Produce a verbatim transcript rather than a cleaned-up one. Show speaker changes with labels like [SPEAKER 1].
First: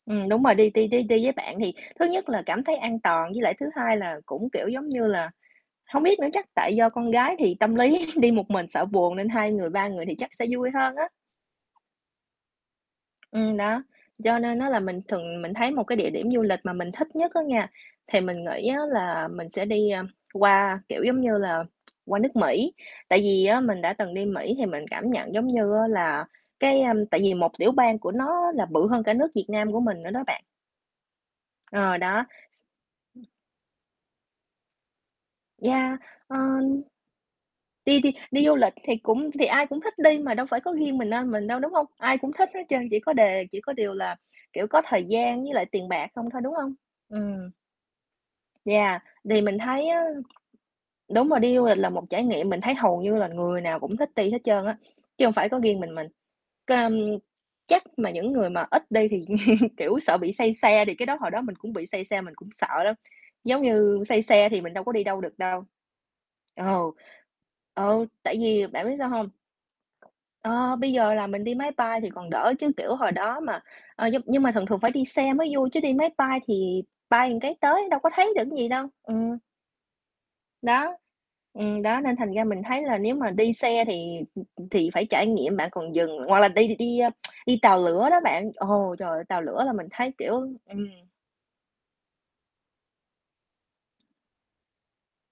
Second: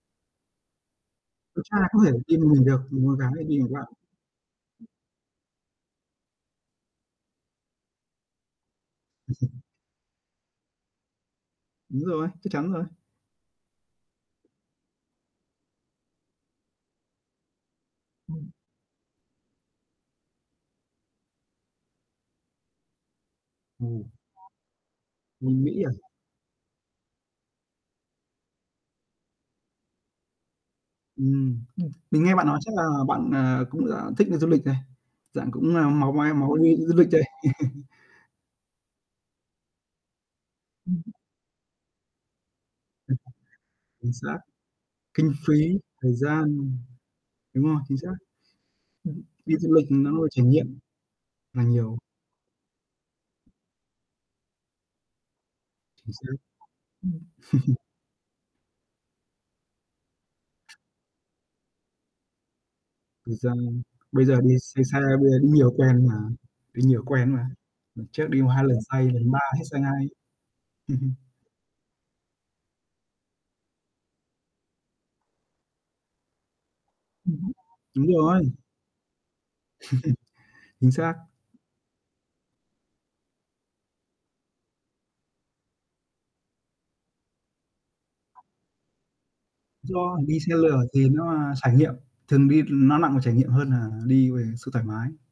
[SPEAKER 1] Ừm, đúng rồi, đi đi đi đi với bạn
[SPEAKER 2] Con
[SPEAKER 1] thì
[SPEAKER 2] trai có
[SPEAKER 1] thứ
[SPEAKER 2] thể
[SPEAKER 1] nhất
[SPEAKER 2] đi
[SPEAKER 1] là
[SPEAKER 2] một
[SPEAKER 1] cảm
[SPEAKER 2] mình
[SPEAKER 1] thấy
[SPEAKER 2] được,
[SPEAKER 1] an
[SPEAKER 2] còn con gái
[SPEAKER 1] toàn, với
[SPEAKER 2] thì
[SPEAKER 1] lại
[SPEAKER 2] đi
[SPEAKER 1] thứ
[SPEAKER 2] với bạn.
[SPEAKER 1] hai là cũng, kiểu, giống như là, hông biết nữa chắc tại do con gái thì tâm lý đi một mình sợ buồn nên hai người, ba người thì chắc sẽ vui hơn á.
[SPEAKER 2] Đúng rồi, chắc chắn rồi.
[SPEAKER 1] Ừm, đó. Cho nên á là mình thường mình thấy một cái địa điểm du lịch mà mình thích nhất á nha, thì mình
[SPEAKER 2] Ừm.
[SPEAKER 1] nghĩ á là mình sẽ đi, a, qua, kiểu, giống như là, qua nước Mỹ, tại vì á mình
[SPEAKER 2] Ồ.
[SPEAKER 1] đã từng đi Mỹ thì mình cảm nhận giống
[SPEAKER 2] Đi
[SPEAKER 1] như
[SPEAKER 2] Mỹ
[SPEAKER 1] á
[SPEAKER 2] à?
[SPEAKER 1] là cái, a tại vì một tiểu bang của nó là bự hơn cả nước Việt Nam của mình nữa đó bạn.
[SPEAKER 2] Ừm. Ưm.
[SPEAKER 1] Ờ,
[SPEAKER 2] Mình
[SPEAKER 1] đó,
[SPEAKER 2] nghe bạn nói chắc là
[SPEAKER 1] x
[SPEAKER 2] bạn, ờ, cũng, à, thích đi du lịch đây, dạng cũng là
[SPEAKER 1] Yeah.
[SPEAKER 2] máu máy
[SPEAKER 1] Ơ,
[SPEAKER 2] máu đi
[SPEAKER 1] ưm.
[SPEAKER 2] du du lịch đấy.
[SPEAKER 1] Đi đi đi du lịch thì cũng thì ai cũng thích đi mà đâu phải có riêng
[SPEAKER 2] Ừm.
[SPEAKER 1] miền Nam mình đâu, đúng hông? Ai cũng thích hết trơn, chỉ có
[SPEAKER 2] [unintelligible]
[SPEAKER 1] đề chỉ có điều
[SPEAKER 2] Chính
[SPEAKER 1] là,
[SPEAKER 2] xác.
[SPEAKER 1] kiểu, có thời
[SPEAKER 2] Kinh
[SPEAKER 1] gian với lại
[SPEAKER 2] phí,
[SPEAKER 1] tiền bạc
[SPEAKER 2] thời
[SPEAKER 1] hông thôi, đúng hông?
[SPEAKER 2] gian.
[SPEAKER 1] Ừm.
[SPEAKER 2] Đúng rồi, chính xác.
[SPEAKER 1] Yeah.
[SPEAKER 2] Ừm.
[SPEAKER 1] Thì
[SPEAKER 2] Đi
[SPEAKER 1] mình
[SPEAKER 2] du lịch
[SPEAKER 1] thấy
[SPEAKER 2] thì
[SPEAKER 1] á
[SPEAKER 2] nó là trải nghiệm
[SPEAKER 1] đúng rồi, đi
[SPEAKER 2] là
[SPEAKER 1] du lịch là
[SPEAKER 2] nhiều.
[SPEAKER 1] một trải nghiệm mình thấy hầu như là người nào cũng thích ti hết trơn á, chứ hông phải có riêng mình mình,
[SPEAKER 2] Chính xác.
[SPEAKER 1] cơm
[SPEAKER 2] Ừm.
[SPEAKER 1] chắc mà những người mà ít đi thì, kiểu, sợ bị say xe thì cái đó hồi đó mình cũng bị say xe mình cũng sợ đó,
[SPEAKER 2] Thời gian
[SPEAKER 1] giống như, say
[SPEAKER 2] Bây giờ
[SPEAKER 1] xe
[SPEAKER 2] đi
[SPEAKER 1] thì mình
[SPEAKER 2] say
[SPEAKER 1] đâu có
[SPEAKER 2] xe,
[SPEAKER 1] đi đâu
[SPEAKER 2] bây giờ
[SPEAKER 1] được
[SPEAKER 2] đi
[SPEAKER 1] đâu.
[SPEAKER 2] nhiều quen mà
[SPEAKER 1] Ừ.
[SPEAKER 2] đi nhiều quen mà,
[SPEAKER 1] Ừ.
[SPEAKER 2] lần trước
[SPEAKER 1] Tại
[SPEAKER 2] đi một hai
[SPEAKER 1] vì
[SPEAKER 2] lần
[SPEAKER 1] bạn biết
[SPEAKER 2] say,
[SPEAKER 1] sao hông?
[SPEAKER 2] lần ba hết say ngay.
[SPEAKER 1] Ờ, bây giờ là mình đi máy bay thì còn đỡ chứ, kiểu, hồi đó mà ờ, nhưng nhưng mà thường thường phải đi xe mới vui chứ đi máy bay thì bay ừn cái tới đâu
[SPEAKER 2] Đúng
[SPEAKER 1] có thấy được
[SPEAKER 2] rồi.
[SPEAKER 1] cái gì đâu. Ừm.
[SPEAKER 2] Chính
[SPEAKER 1] Đó.
[SPEAKER 2] xác.
[SPEAKER 1] Ừm, đó, nên thành ra mình thấy là nếu mà đi xe thì, ừm, ừm, thì phải trải nghiệm bạn còn dừng, hoặc là đi đi, a, đi tàu lửa đó bạn, ồ, trời ơi, tàu lửa là mình thấy,
[SPEAKER 2] Do mình
[SPEAKER 1] kiểu
[SPEAKER 2] đi xe lửa thì
[SPEAKER 1] ừm.
[SPEAKER 2] nó, à, trải nghiệm, thường đi nó nặng về trải nghiệm hơn là đi về sự thoải mái.